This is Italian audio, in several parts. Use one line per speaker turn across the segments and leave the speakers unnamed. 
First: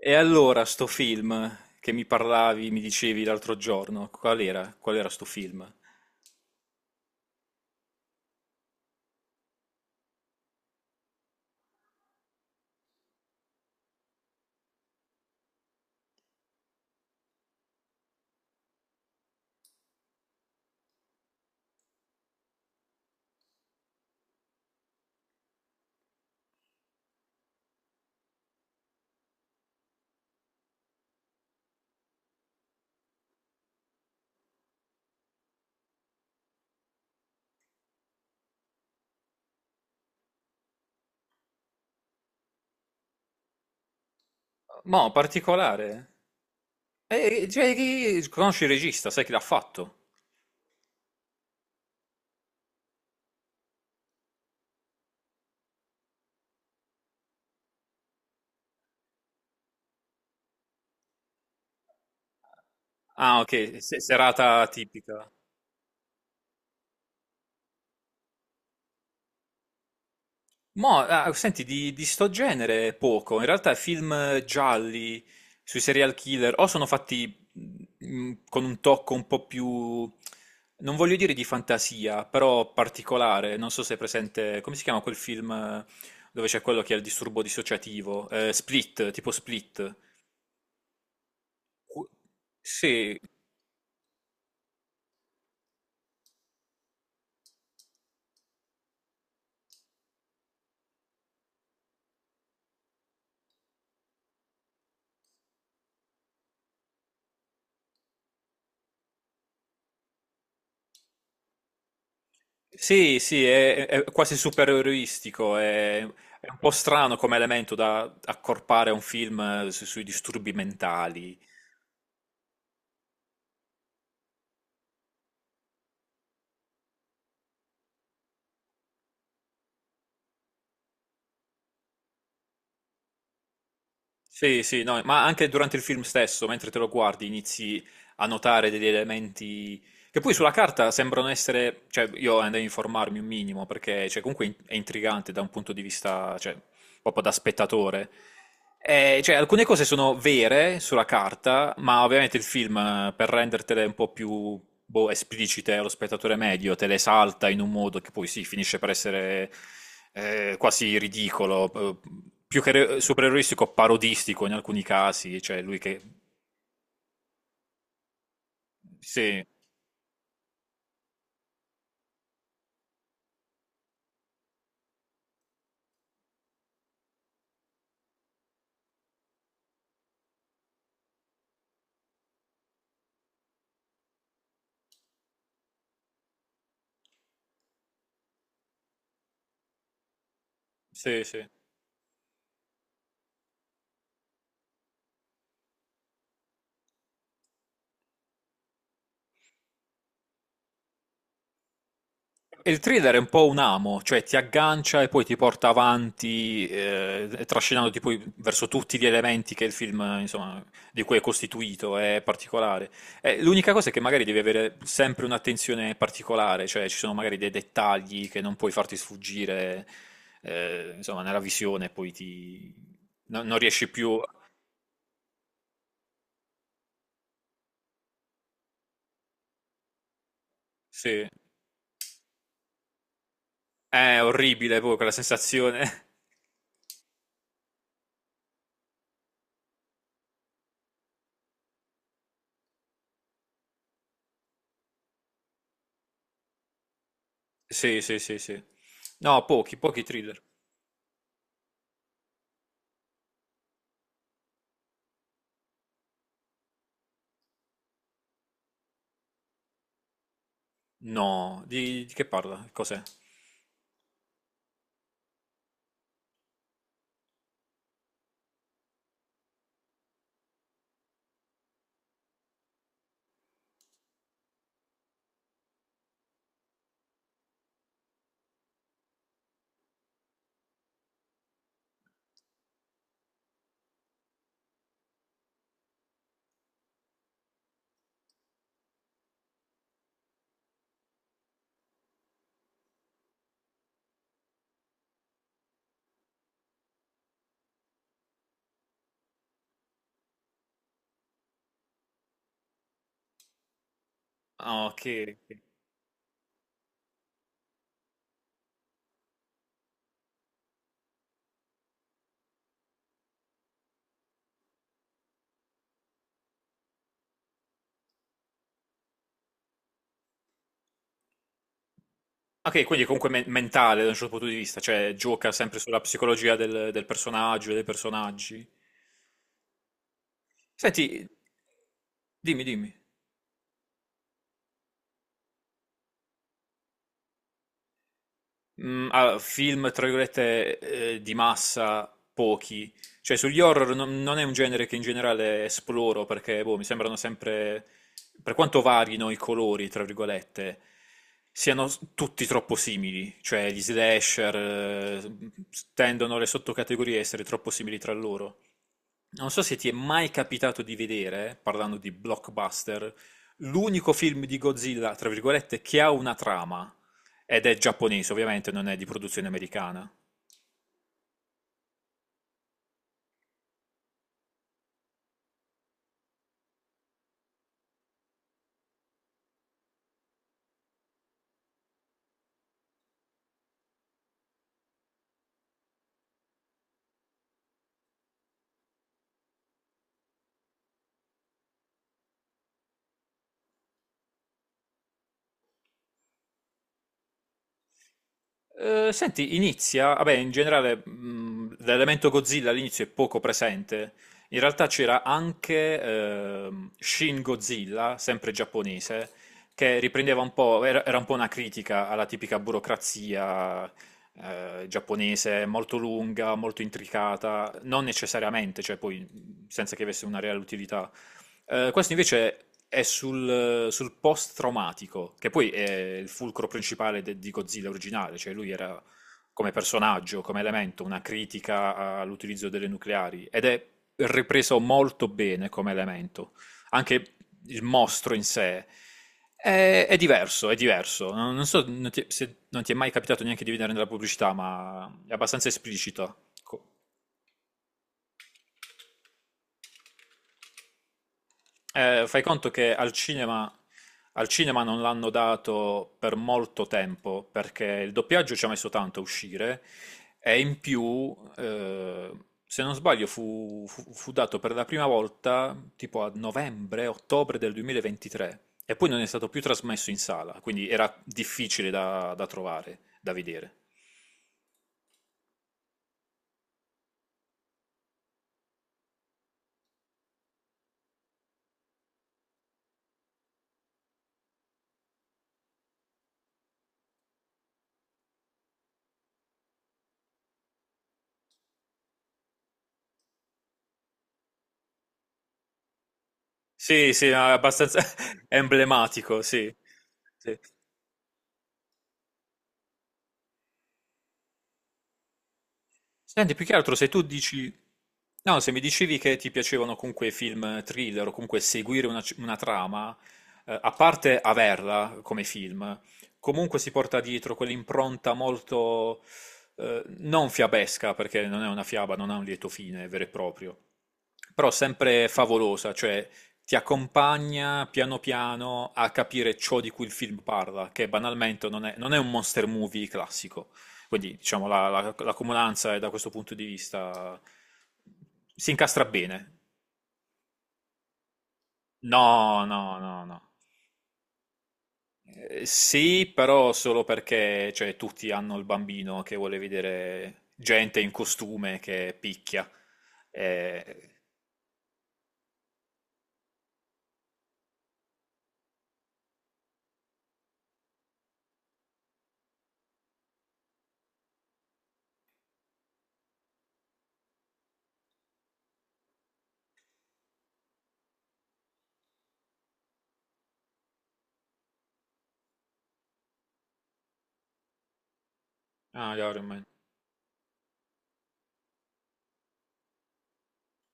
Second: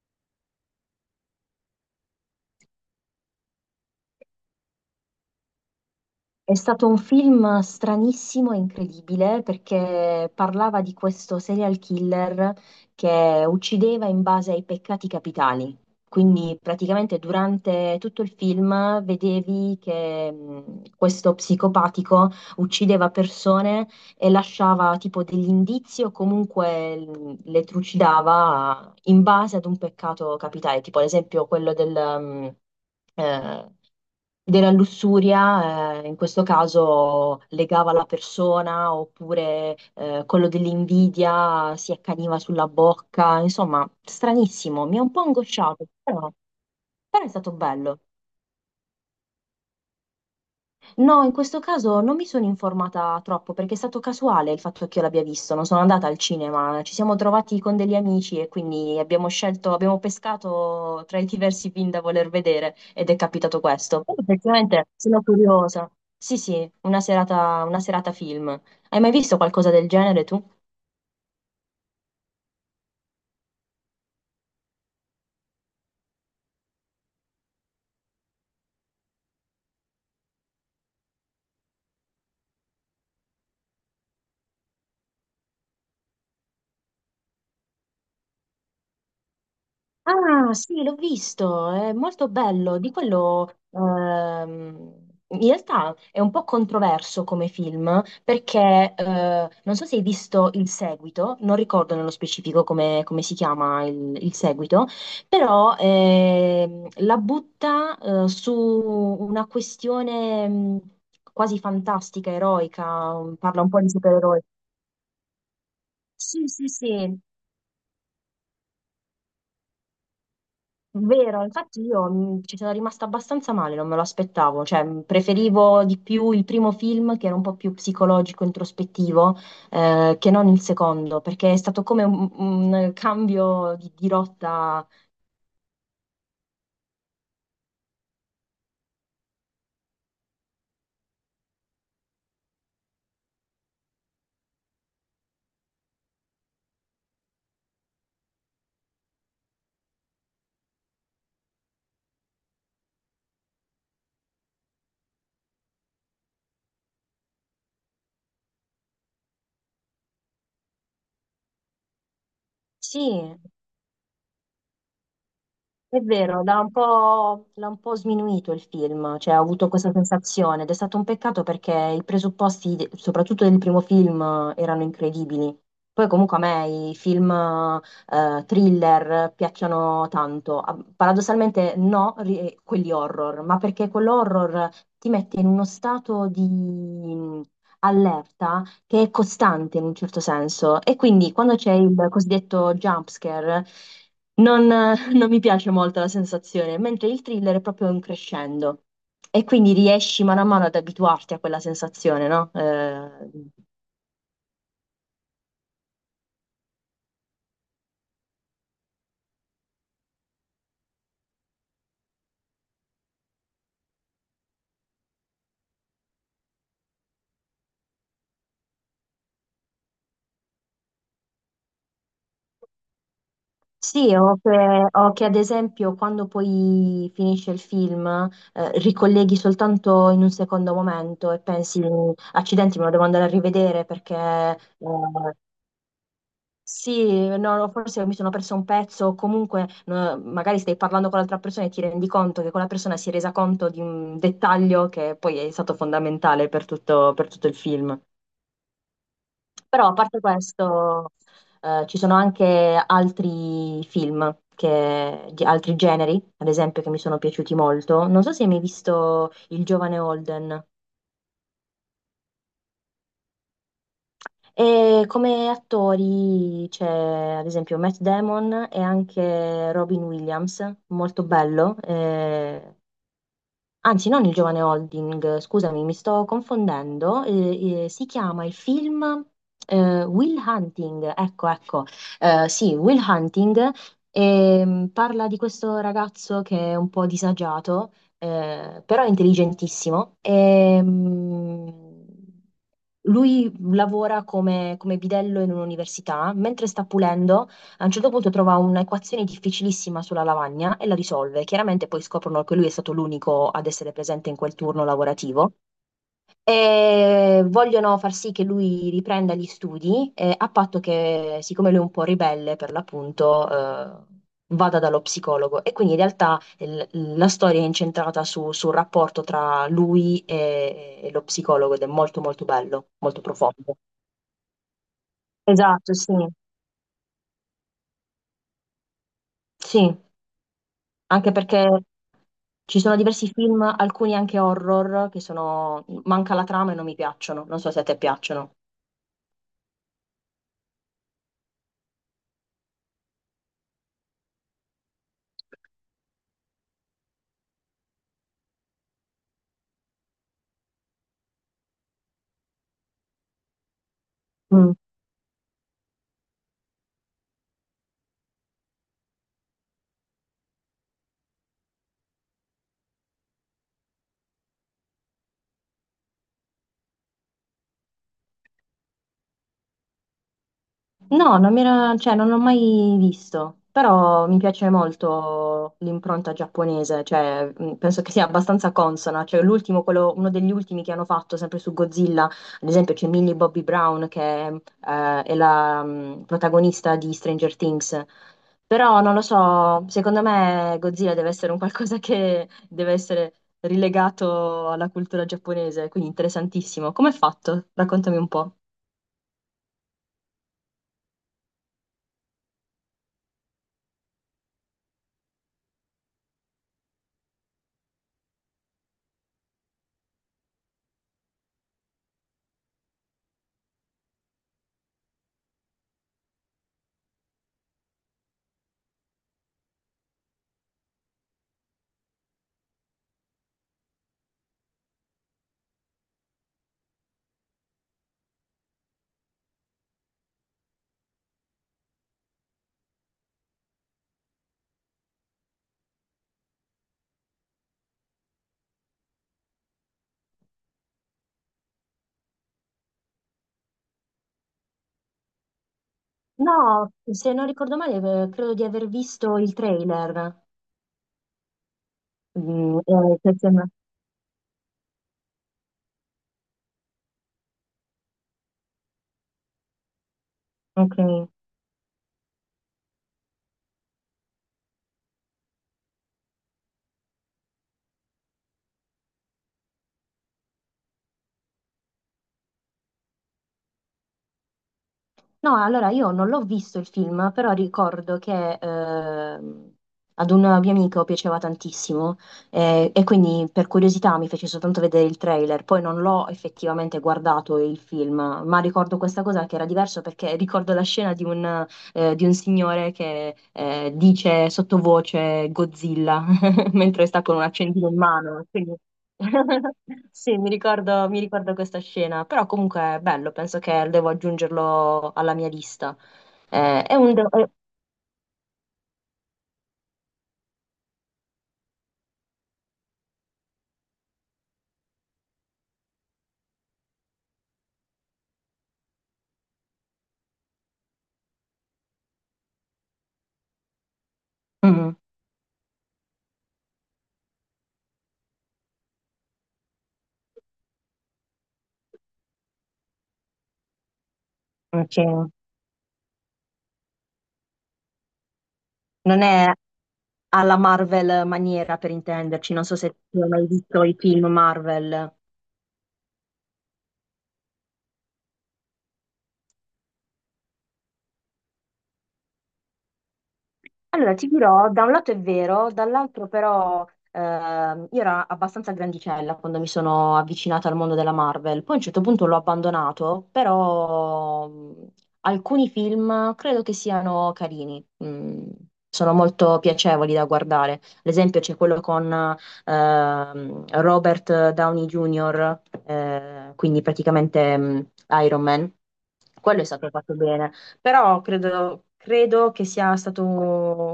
E allora sto film che mi parlavi, mi dicevi l'altro giorno, qual era? Qual era sto film?
È stato un film stranissimo e incredibile perché parlava di questo serial killer che uccideva in base ai peccati capitali. Quindi praticamente durante tutto il film vedevi che questo psicopatico uccideva persone e lasciava tipo degli indizi o comunque le trucidava in base ad un peccato capitale, tipo ad esempio quello mh, eh, della lussuria, in questo caso legava la persona, oppure quello dell'invidia si accaniva sulla bocca, insomma, stranissimo, mi ha un
Mo,
po' angosciato,
particolare.
però è stato
Cioè,
bello.
conosci il regista, sai chi l'ha fatto?
No, in questo caso non mi sono informata troppo perché è stato casuale il fatto che io l'abbia visto, non sono andata al cinema, ci siamo trovati con degli amici e quindi abbiamo scelto, abbiamo pescato tra i diversi film da voler vedere ed è
Ah,
capitato
ok,
questo. Però
serata
effettivamente sono
tipica.
curiosa. Sì, sì, una serata film. Hai mai visto qualcosa del genere tu?
Mo, ah, senti, di sto genere poco. In realtà film gialli sui serial killer o sono fatti mm, con un tocco un po' più, non voglio dire di fantasia, però particolare. Non so se è presente, come si chiama quel film dove c'è quello che ha il disturbo dissociativo? Split, tipo Split.
Ah, sì, l'ho visto, è
Qu-
molto bello. Di
Sì,
quello, in realtà è un po' controverso come film, perché non so se hai visto il seguito, non ricordo nello specifico come si chiama il seguito, però la butta su una questione quasi fantastica, eroica,
sì, sì,
parla un po'
è,
di
è quasi
supereroi.
supereroistico.
Sì,
È un
sì,
po'
sì,
strano come elemento da accorpare a un film sui disturbi mentali.
vero, infatti io ci sono rimasta abbastanza male, non me lo aspettavo, cioè preferivo di più il primo film che era un po' più psicologico, introspettivo, che non il secondo, perché è stato come un cambio di
Sì, sì,
rotta.
no, ma anche durante il film stesso, mentre te lo guardi, inizi a notare degli elementi che poi sulla carta sembrano essere, cioè io andai a informarmi un minimo perché cioè, comunque è intrigante da un punto di vista, cioè, proprio da spettatore. Cioè, alcune cose sono vere sulla carta, ma ovviamente il film, per rendertele un po' più boh, esplicite allo spettatore medio, te le salta in un modo che poi sì, finisce per essere quasi ridicolo, più che
Sì,
supereroistico, parodistico in alcuni casi. Cioè, lui
è
che...
vero, l'ha un po' sminuito il film, cioè ho
Sì,
avuto questa sensazione ed è stato un peccato perché i presupposti, soprattutto del primo film, erano incredibili. Poi comunque a me i film thriller piacciono tanto. Ah, paradossalmente no, quelli horror, ma perché quell'horror ti mette in uno stato di allerta che è costante in un certo senso. E
sì,
quindi
sì.
quando c'è il cosiddetto jump scare, non, non mi piace molto la sensazione, mentre il thriller è proprio un crescendo. E quindi riesci mano a mano ad abituarti a quella sensazione, no?
E il thriller è un po' un amo, cioè ti aggancia e poi ti porta avanti, trascinandoti poi verso tutti gli elementi che il film, insomma, di cui è costituito, è particolare. L'unica cosa è che magari devi avere sempre un'attenzione particolare, cioè ci sono magari dei dettagli che non puoi farti sfuggire, insomma, nella visione, poi ti... no- non riesci
Sì,
più.
o che ad esempio quando poi finisce il film, ricolleghi soltanto in un secondo
Sì.
momento e pensi, accidenti, me lo devo andare a rivedere perché.
È orribile poi quella sensazione.
Sì, no, no, forse mi sono perso un pezzo, o comunque no, magari stai parlando con l'altra persona e ti rendi conto che quella persona si è resa conto di un dettaglio che poi è stato fondamentale per tutto il
Sì,
film.
sì, sì, sì. No, pochi,
Però a
pochi
parte
thriller.
questo, ci sono anche altri film, di altri generi, ad esempio, che mi sono piaciuti molto. Non so se hai mai visto Il giovane Holden.
No, di che parla? Cos'è?
E come attori c'è ad esempio Matt Damon e anche Robin Williams, molto bello. Anzi, non il giovane Holding, scusami, mi sto confondendo. Si chiama il film Will Hunting, ecco, ecco. Sì, Will Hunting parla di questo ragazzo che è un po' disagiato, però è intelligentissimo. Lui lavora come bidello in un'università, mentre sta pulendo a un certo punto trova un'equazione difficilissima sulla lavagna e la risolve. Chiaramente poi scoprono che lui è stato l'unico ad essere presente in quel turno
Ah, ok.
lavorativo
Ok.
e vogliono far sì che lui riprenda gli studi, a patto che, siccome lui è un po' ribelle per l'appunto, eh, vada dallo psicologo. E quindi in realtà la storia è incentrata sul rapporto tra lui e lo psicologo ed è molto molto
Ok,
bello,
quindi è
molto
comunque
profondo.
mentale da un certo punto di vista, cioè gioca sempre
Esatto,
sulla
sì.
psicologia del personaggio e dei personaggi.
Sì,
Senti,
anche perché
dimmi,
ci
dimmi.
sono diversi film, alcuni anche horror, manca la trama e non mi piacciono. Non so se a te piacciono.
Mm, allora, film, tra virgolette, di massa, pochi. Cioè, sugli horror non è un genere che in generale esploro perché, boh, mi sembrano sempre, per quanto varino i colori, tra virgolette, siano tutti troppo simili. Cioè, gli slasher, tendono le sottocategorie a essere troppo simili tra loro. Non so se ti è mai capitato di vedere, parlando di blockbuster, l'unico film di Godzilla, tra virgolette, che ha una trama ed è giapponese, ovviamente non è di produzione americana.
No, non cioè, non l'ho mai visto, però mi piace molto l'impronta giapponese, cioè, penso che sia abbastanza consona, cioè, l'ultimo, uno degli ultimi che hanno fatto sempre su Godzilla, ad esempio c'è Millie Bobby Brown che è la protagonista di Stranger Things, però non lo so, secondo me Godzilla deve essere un qualcosa che deve essere rilegato alla cultura giapponese, quindi interessantissimo. Come è fatto? Raccontami un po'.
Senti, inizia, vabbè, in generale l'elemento Godzilla all'inizio è poco presente. In realtà c'era anche Shin Godzilla, sempre giapponese, che riprendeva un po', era un po' una critica alla tipica burocrazia giapponese, molto lunga, molto intricata, non necessariamente, cioè poi senza che avesse una reale utilità. Questo invece è sul post-traumatico, che poi è il fulcro principale di Godzilla originale, cioè lui era come personaggio, come elemento, una critica all'utilizzo delle nucleari ed è ripreso molto bene come elemento. Anche il mostro in sé è diverso, è diverso. Non so non ti- se non ti è mai capitato neanche di vedere nella pubblicità, ma è abbastanza esplicito.
No, se non ricordo male, credo di aver visto il trailer.
Fai conto
Mm,
che al
eh, che sembra-
cinema, al cinema non l'hanno dato per molto tempo, perché il doppiaggio ci ha messo tanto a uscire, e in
ok.
più, se non sbaglio, fu dato per la prima volta tipo a novembre, ottobre del 2023, e poi non è stato più trasmesso in sala, quindi era difficile da trovare, da vedere.
No, allora io non l'ho visto il film, però ricordo che ad un mio amico piaceva tantissimo e quindi per curiosità mi fece soltanto vedere il trailer, poi non l'ho effettivamente guardato il film, ma ricordo questa cosa che era diverso perché ricordo la scena di un signore che dice sottovoce Godzilla mentre
Sì,
sta
sì, è
con un accendino in
abbastanza
mano.
emblematico, sì.
Sì, mi
Sì.
ricordo, mi ricordo questa scena, però comunque è bello, penso che devo aggiungerlo alla mia lista.
Senti, più che altro
È
se
un...
tu
è-
dici... No, se mi dicevi che ti piacevano comunque i film thriller o comunque seguire una trama, a parte averla come film, comunque si porta dietro quell'impronta molto... non fiabesca, perché non è una fiaba, non ha un lieto fine vero e proprio, però
mm,
sempre favolosa, cioè ti accompagna piano piano a capire ciò di cui il film parla, che banalmente non è un monster movie classico. Quindi diciamo la, la,
Ok.
la comunanza è da questo punto di vista si incastra
Non
bene.
è alla Marvel maniera, per intenderci, non
No,
so se
no,
tu
no,
hai
no.
mai visto i film Marvel.
Sì, però solo perché cioè, tutti hanno il bambino che vuole vedere gente in costume che picchia. Eh,
Allora, ti dirò, da un lato è vero, dall'altro però io ero abbastanza grandicella quando mi sono avvicinata al mondo della Marvel, poi a un certo punto l'ho abbandonato, però alcuni film credo che siano carini, sono molto piacevoli da guardare. Ad esempio c'è quello con Robert Downey Jr., quindi praticamente Iron Man,
Ah, gli Iron
quello
Man.
è stato fatto bene, però credo che sia stato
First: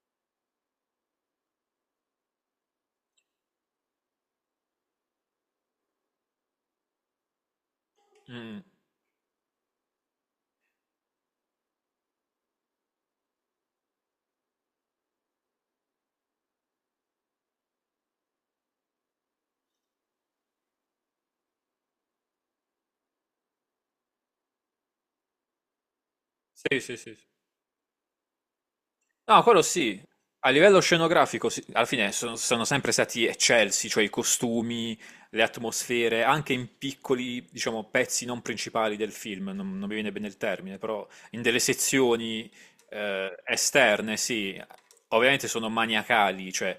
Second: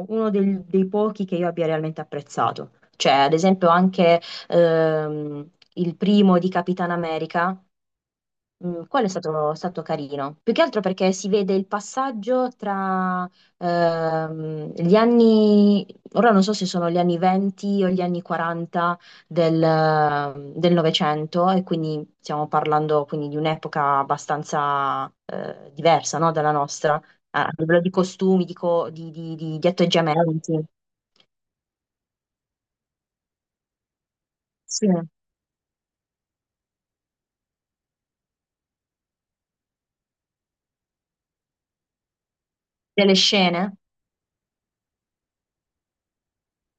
uno dei pochi che io abbia realmente apprezzato. Cioè, ad esempio, anche ehm, il primo di Capitan America.
Mm.
Quello è stato carino, più che altro perché si vede il passaggio tra gli anni, ora non so se sono gli anni 20 o gli anni 40 del Novecento e quindi stiamo parlando quindi di un'epoca abbastanza diversa no, dalla
Sì,
nostra,
sì, sì. Sì.
a livello di costumi, di, co-
No, quello
di
sì. A
atteggiamenti,
livello scenografico, sì, alla fine sono sempre stati eccelsi, cioè i
sì.
costumi, le atmosfere, anche in piccoli, diciamo, pezzi non principali del film, non mi viene bene il termine, però in delle sezioni
Delle scene,
esterne, sì, ovviamente sono maniacali, cioè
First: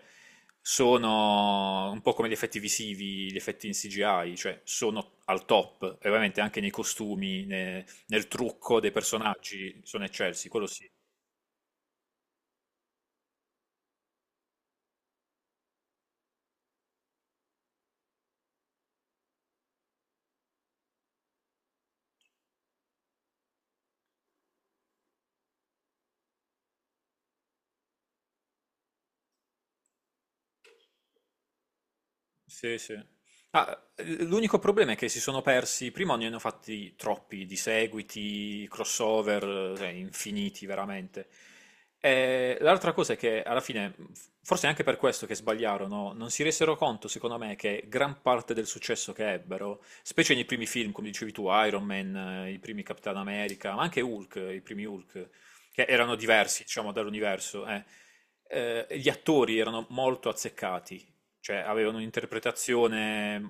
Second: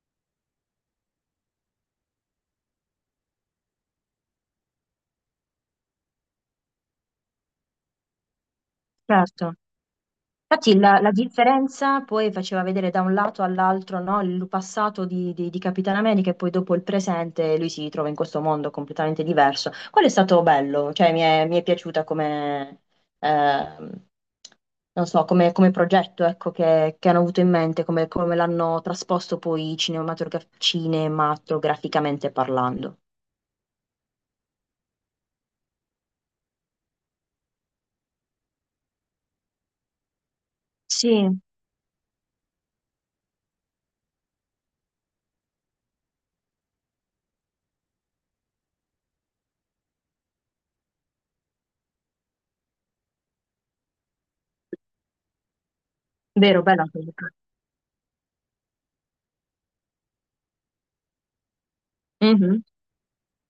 sono un po' come gli effetti visivi, gli effetti in CGI, cioè sono al top, e ovviamente anche nei costumi, nel trucco dei
certo.
personaggi sono eccelsi, quello
Infatti
sì.
la differenza poi faceva vedere da un lato all'altro, no, il passato di Capitan America e poi dopo il presente, lui si trova in questo mondo completamente diverso. Quello è stato bello, cioè mi è piaciuta come, ehm, non so, come progetto, ecco, che hanno avuto in mente, come l'hanno trasposto poi cinematograficamente
Sì,
parlando.
sì. Ah, l'unico problema è che si sono persi, prima ne hanno fatti troppi di seguiti, crossover, cioè, infiniti veramente.
Sì,
E l'altra cosa è che alla fine, forse è anche per questo che sbagliarono, non si resero conto, secondo me, che gran parte del successo che ebbero, specie nei primi film, come dicevi tu, Iron Man, i primi Capitan America, ma anche Hulk, i primi Hulk, che erano
vero,
diversi,
bella
diciamo,
cosa.
dall'universo, gli attori erano molto azzeccati. Cioè, avevano
Mhm,
un'interpretazione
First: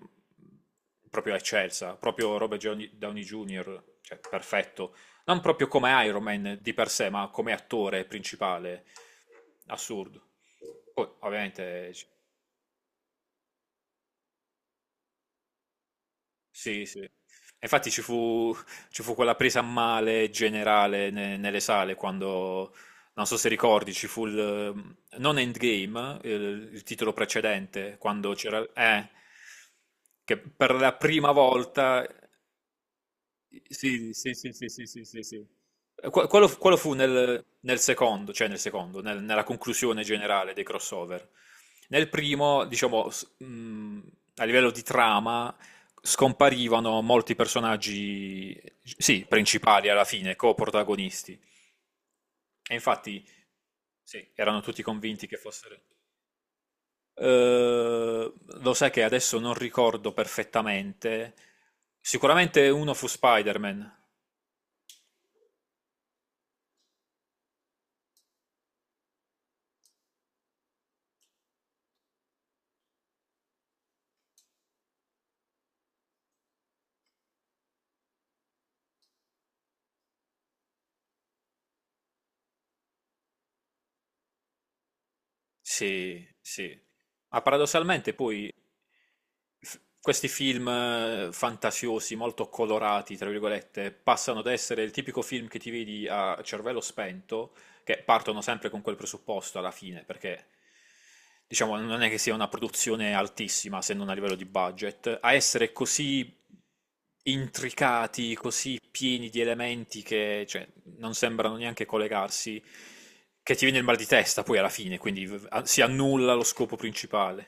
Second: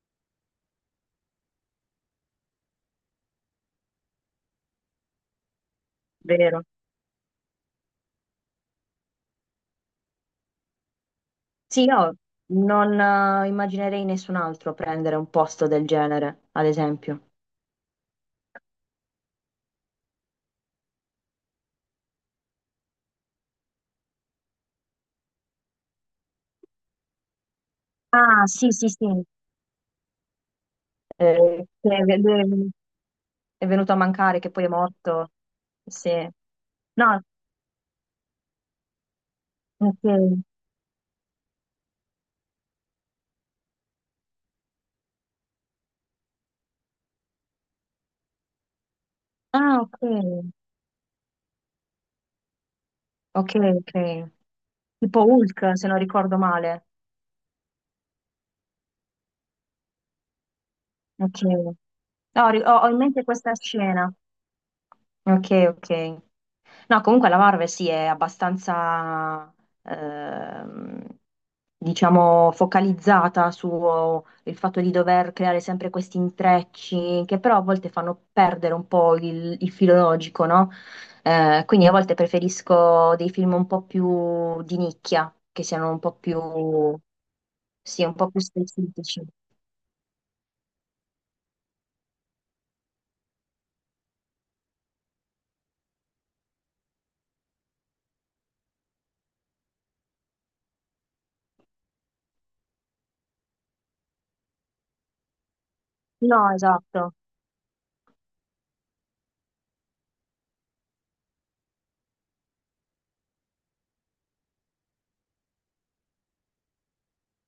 proprio eccelsa, proprio Robert Downey Jr., cioè, perfetto. Non proprio come Iron Man
vero.
di per sé, ma come attore principale, assurdo. Poi,
Sì,
ovviamente,
io non immaginerei nessun altro prendere un posto del genere, ad
sì, sì.
esempio.
Infatti ci fu quella presa a male generale nelle sale quando, non so se ricordi, ci fu il, non Endgame, il titolo precedente, quando
Ah,
c'era...
sì, sì, sì.
Che per la prima
Che
volta
è lui è venuto a
sì, sì,
mancare, che
sì,
poi
sì,
è
sì, sì, sì,
morto.
sì.
Sì.
Quello fu
No,
nel secondo, cioè nel secondo, nella conclusione
ok.
generale dei crossover. Nel primo, diciamo, a livello di trama, scomparivano molti personaggi, sì,
Ah,
principali
ok.
alla fine, co-protagonisti. E infatti,
Ok, ok.
sì, erano tutti
Tipo
convinti che
Hulk,
fossero...
se non ricordo male.
Eh, lo sai che adesso non ricordo perfettamente.
Ok. No,
Sicuramente
ho
uno
in
fu
mente questa
Spider-Man.
scena. Ok, ok. No, comunque la Marvel sì, è abbastanza, ehm, diciamo, focalizzata sul fatto di dover creare sempre questi intrecci che però a volte fanno perdere un po' il filo logico, no? Quindi a volte preferisco dei film un po' più di nicchia, che siano un po'
Sì,
più,
sì. Ma
sì,
paradossalmente
un po' più
poi
specifici.
questi film fantasiosi, molto colorati, tra virgolette, passano da essere il tipico film che ti vedi a cervello spento, che partono sempre con quel presupposto alla fine, perché diciamo non è che sia una produzione altissima se non a livello di budget, a essere così
No, esatto.
intricati, così pieni di elementi che cioè, non sembrano neanche collegarsi, che ti viene il mal di testa poi alla fine, quindi si annulla lo scopo principale.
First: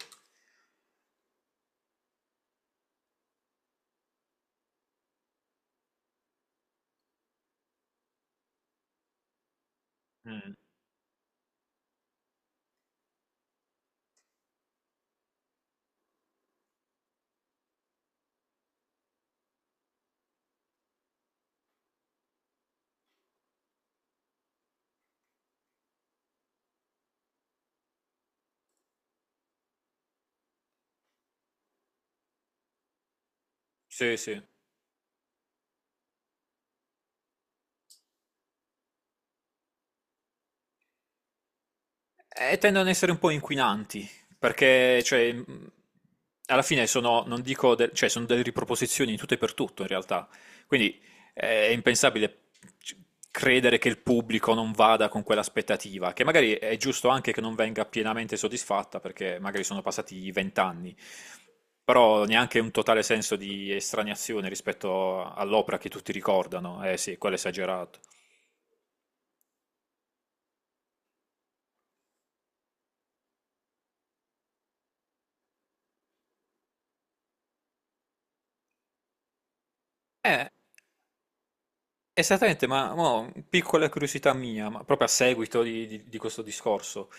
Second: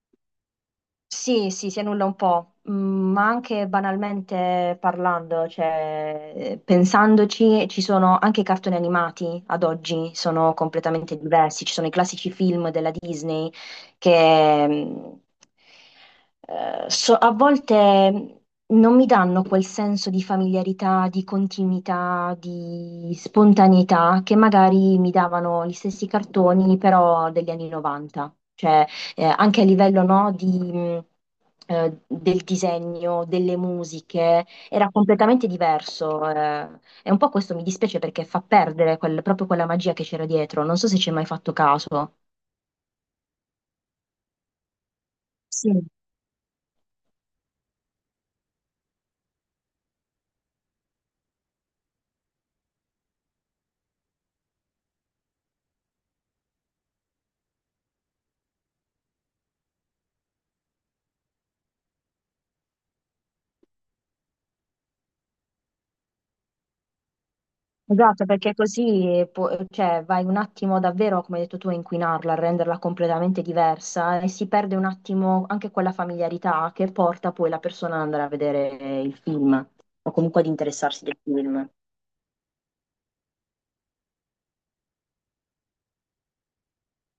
Sì, sì, si annulla un po', ma anche banalmente parlando, cioè, pensandoci, ci sono anche i cartoni animati ad oggi,
Mm.
sono completamente diversi, ci sono i classici film della Disney che mm, a volte non mi danno quel senso di familiarità, di continuità, di spontaneità che magari mi davano gli stessi cartoni però degli anni 90. Cioè, anche a livello, no, del disegno, delle
Sì, sì.
musiche, era completamente diverso. E un po' questo mi dispiace perché fa perdere proprio quella magia che c'era dietro. Non so se ci hai mai fatto caso.
E tendono ad essere un po' inquinanti, perché, cioè,
Sì,
alla fine sono, non dico, cioè, sono delle riproposizioni in tutto e per tutto, in realtà. Quindi è impensabile c- credere che il pubblico non vada con quell'aspettativa, che magari è giusto anche che non venga pienamente soddisfatta, perché magari sono passati 20 anni, però neanche un totale senso di estraniazione rispetto all'opera che tutti ricordano. Eh sì, quello è esagerato.
esatto, perché così cioè, vai un attimo davvero, come hai detto tu, a inquinarla, a renderla completamente diversa e si perde un attimo anche quella familiarità che porta poi la persona ad andare a vedere il film o comunque ad
Eh,
interessarsi del film.
Esattamente, ma mo, piccola curiosità mia, ma proprio a seguito di, di questo discorso,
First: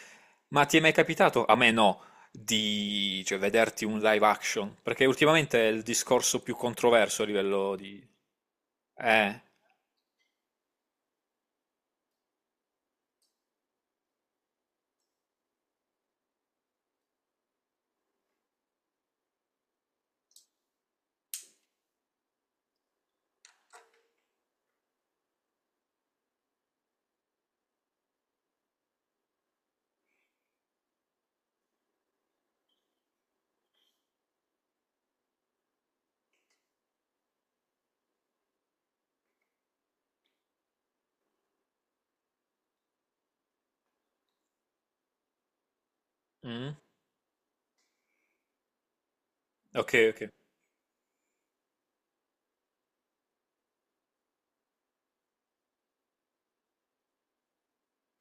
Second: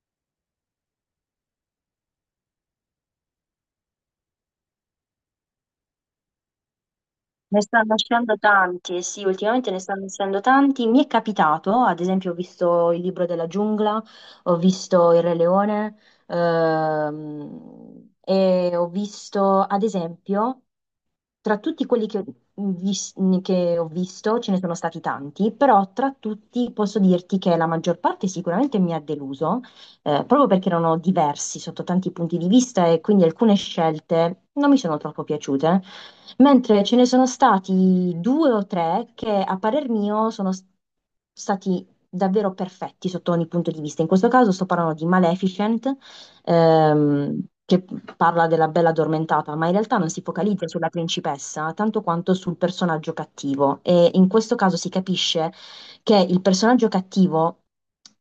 ma ti è mai capitato, a me no, di cioè, vederti un live action? Perché ultimamente è il discorso più controverso a
Ne
livello
stanno
di...
uscendo tanti, eh sì,
Eh?
ultimamente ne stanno uscendo tanti. Mi è capitato, ad esempio, ho visto il libro della giungla, ho visto il Re Leone, e ho visto, ad esempio, tra tutti quelli vis- che ho visto, ce ne sono stati tanti, però tra tutti posso dirti che la maggior parte sicuramente mi ha deluso, proprio perché erano diversi sotto tanti punti di vista e quindi alcune scelte non mi sono troppo piaciute, mentre ce ne sono stati due o tre che a parer mio sono stati davvero perfetti sotto ogni punto di vista. In questo caso sto parlando di Maleficent
Mm?
ehm, che parla della bella addormentata, ma in
Ok,
realtà non si
ok.
focalizza sulla principessa tanto quanto sul personaggio cattivo. E in questo caso si capisce che il personaggio cattivo,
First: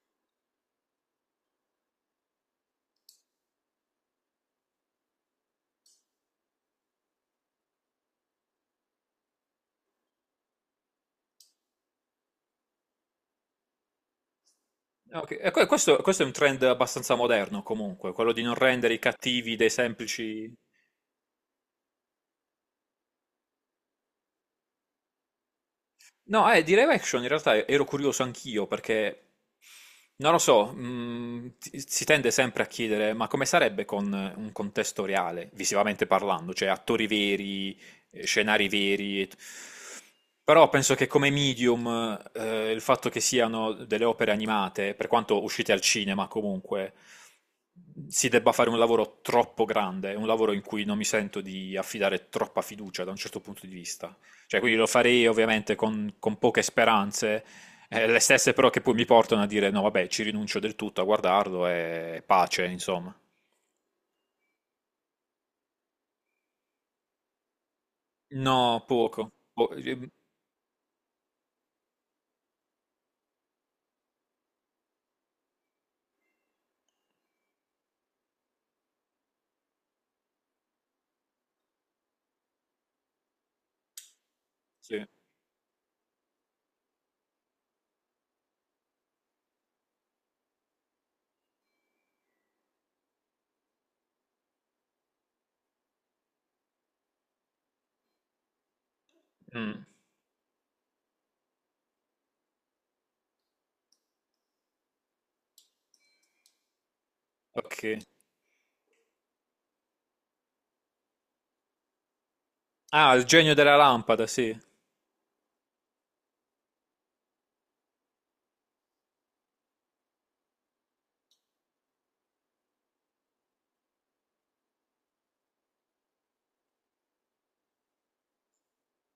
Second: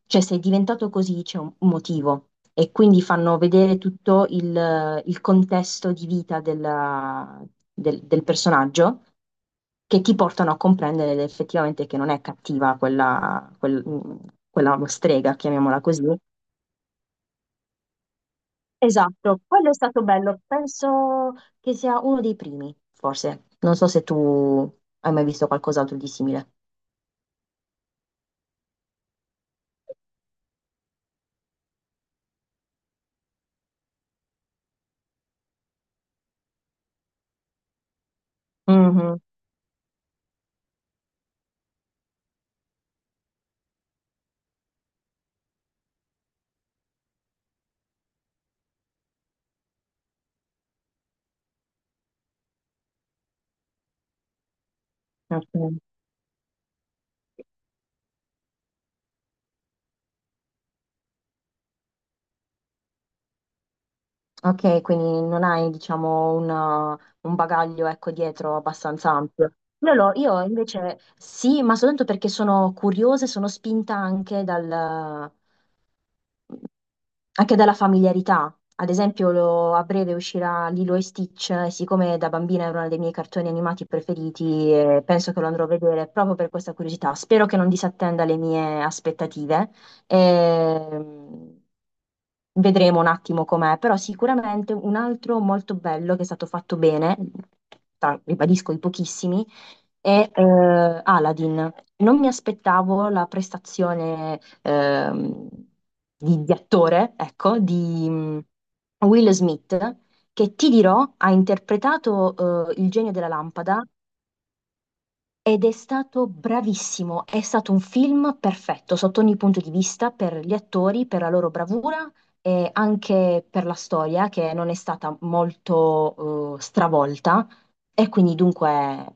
cioè se è diventato così c'è un motivo. E quindi fanno vedere tutto il contesto di vita del personaggio che ti portano a comprendere effettivamente che non è cattiva quella
Ok,
strega,
e que-
chiamiamola
questo,
così.
questo è un trend abbastanza moderno comunque, quello di non rendere i
Esatto,
cattivi dei
quello è stato bello,
semplici...
penso che sia uno dei primi, forse. Non so se tu hai mai visto qualcos'altro di
No,
simile.
eh, di live action in realtà ero curioso anch'io perché, non lo so, si tende sempre a chiedere, ma come sarebbe con un contesto reale, visivamente parlando, cioè attori veri, scenari
Mhm,
veri. Però penso che come medium, il fatto che siano delle opere animate, per quanto uscite al cinema comunque, si debba fare un lavoro troppo grande, un lavoro in cui non mi sento di affidare troppa fiducia da un certo punto di vista. Cioè, quindi lo farei
ok,
ovviamente con, poche speranze, le stesse però che poi mi portano a dire no, vabbè, ci rinuncio del tutto a guardarlo e pace, insomma.
ok, quindi non hai, diciamo, un bagaglio, ecco, dietro
No,
abbastanza
poco.
ampio.
Po-
Io,
eh,
l'ho- io invece sì, ma soltanto perché sono curiosa e sono spinta anche anche dalla familiarità. Ad esempio, a breve uscirà Lilo e Stitch, e siccome da bambina era uno dei miei cartoni animati preferiti,
sì.
penso che lo andrò a vedere proprio per questa curiosità. Spero che non disattenda le mie aspettative. Ehm, Vedremo un attimo com'è, però sicuramente un altro molto bello che è stato fatto bene, ribadisco i pochissimi,
Mm,
è Aladdin. Non mi aspettavo la prestazione di attore, ecco,
ok.
di Will Smith, che ti dirò ha interpretato il genio
Ah, il
della
genio della
lampada
lampada, sì.
ed è stato bravissimo. È stato un film perfetto sotto ogni punto di vista per gli attori, per la loro bravura. E anche per la storia che non è stata molto stravolta, e quindi dunque.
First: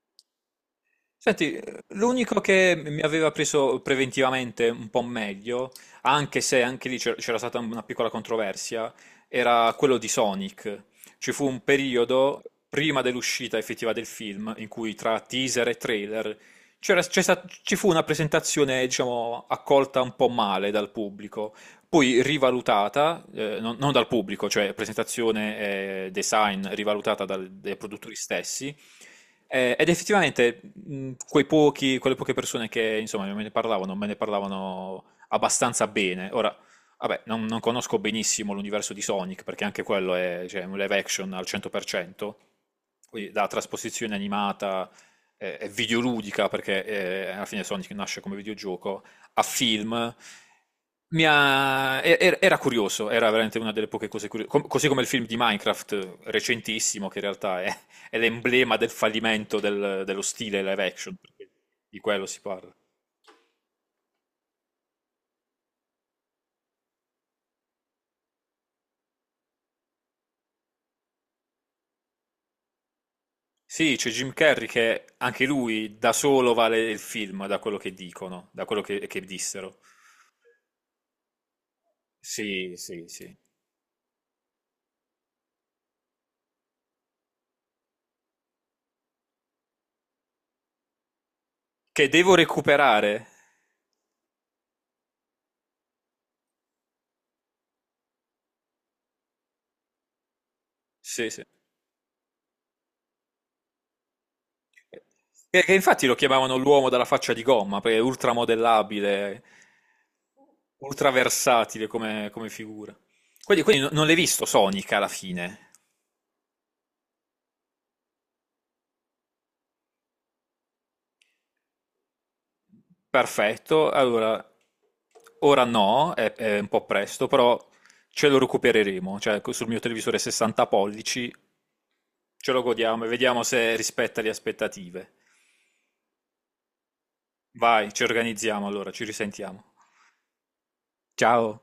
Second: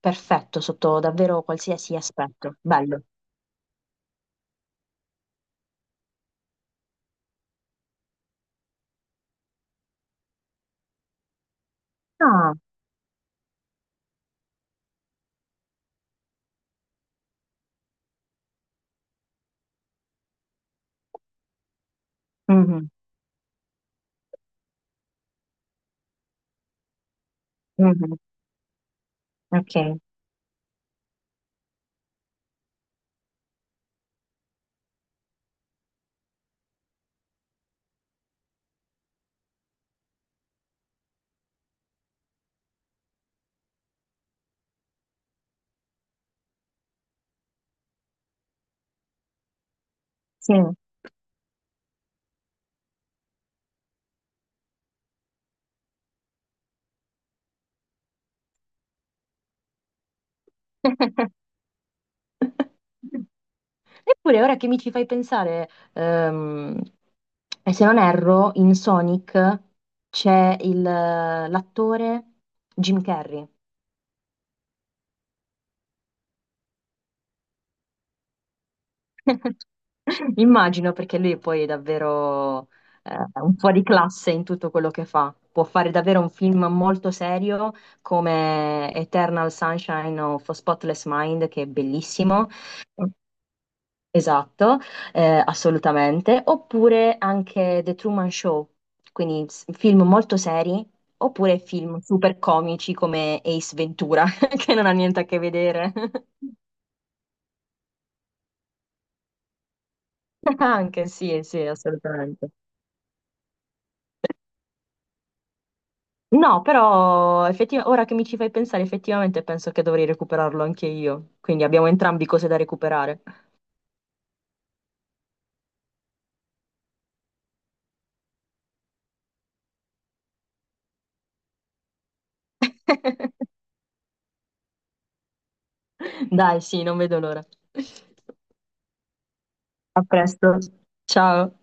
Perfetto, sotto davvero
Senti,
qualsiasi
l'unico
aspetto.
che mi
Bello.
aveva preso preventivamente un po' meglio, anche se anche lì c'era stata una piccola controversia, era quello di Sonic. Ci fu un periodo
Ah,
prima dell'uscita effettiva del film in cui tra teaser e trailer ci fu una presentazione, diciamo, accolta un po' male dal pubblico, poi
mhm,
rivalutata, non dal pubblico, cioè presentazione e design rivalutata dai produttori
mhm,
stessi. Ed
ok,
effettivamente quei pochi, quelle poche persone che insomma me ne parlavano abbastanza bene. Ora, vabbè, non conosco benissimo l'universo di Sonic, perché anche quello è cioè, un live action al 100%, quindi da trasposizione animata e videoludica, perché alla fine Sonic nasce come videogioco a film,
sì.
mi ha- e- era curioso, era veramente una delle poche cose curiose, così come il film di Minecraft recentissimo, che in realtà è l'emblema del fallimento dello stile live action, perché di quello si parla.
Eppure, ora che mi ci fai pensare, e se non erro, in Sonic c'è l'attore Jim Carrey.
Sì, c'è Jim Carrey che anche lui da solo vale il film, da quello che dicono, da quello che dissero.
Immagino perché lui poi è davvero
Sì, sì, sì.
un fuori classe in tutto quello che fa. Può fare davvero un film molto serio come Eternal Sunshine of a Spotless Mind, che è
Che devo
bellissimo.
recuperare.
Esatto, assolutamente. Oppure anche The Truman Show, quindi film molto seri,
Sì, sì.
oppure film super comici come Ace Ventura, che non ha niente a che
Che
vedere.
infatti lo chiamavano l'uomo dalla faccia di gomma, perché è ultramodellabile,
Anche sì, sì,
ultraversatile come
assolutamente.
figura. Quindi non l'hai visto Sonic alla fine.
No, però ora che mi ci fai pensare, effettivamente penso che dovrei recuperarlo anche io. Quindi abbiamo entrambi cose da recuperare.
Perfetto, allora, ora no, è un po' presto, però ce lo recupereremo, cioè sul mio televisore 60 pollici ce lo godiamo e vediamo se rispetta le aspettative.
Dai, sì, non vedo l'ora.
Vai, ci organizziamo allora, ci risentiamo.
A presto. Ciao.
Ciao.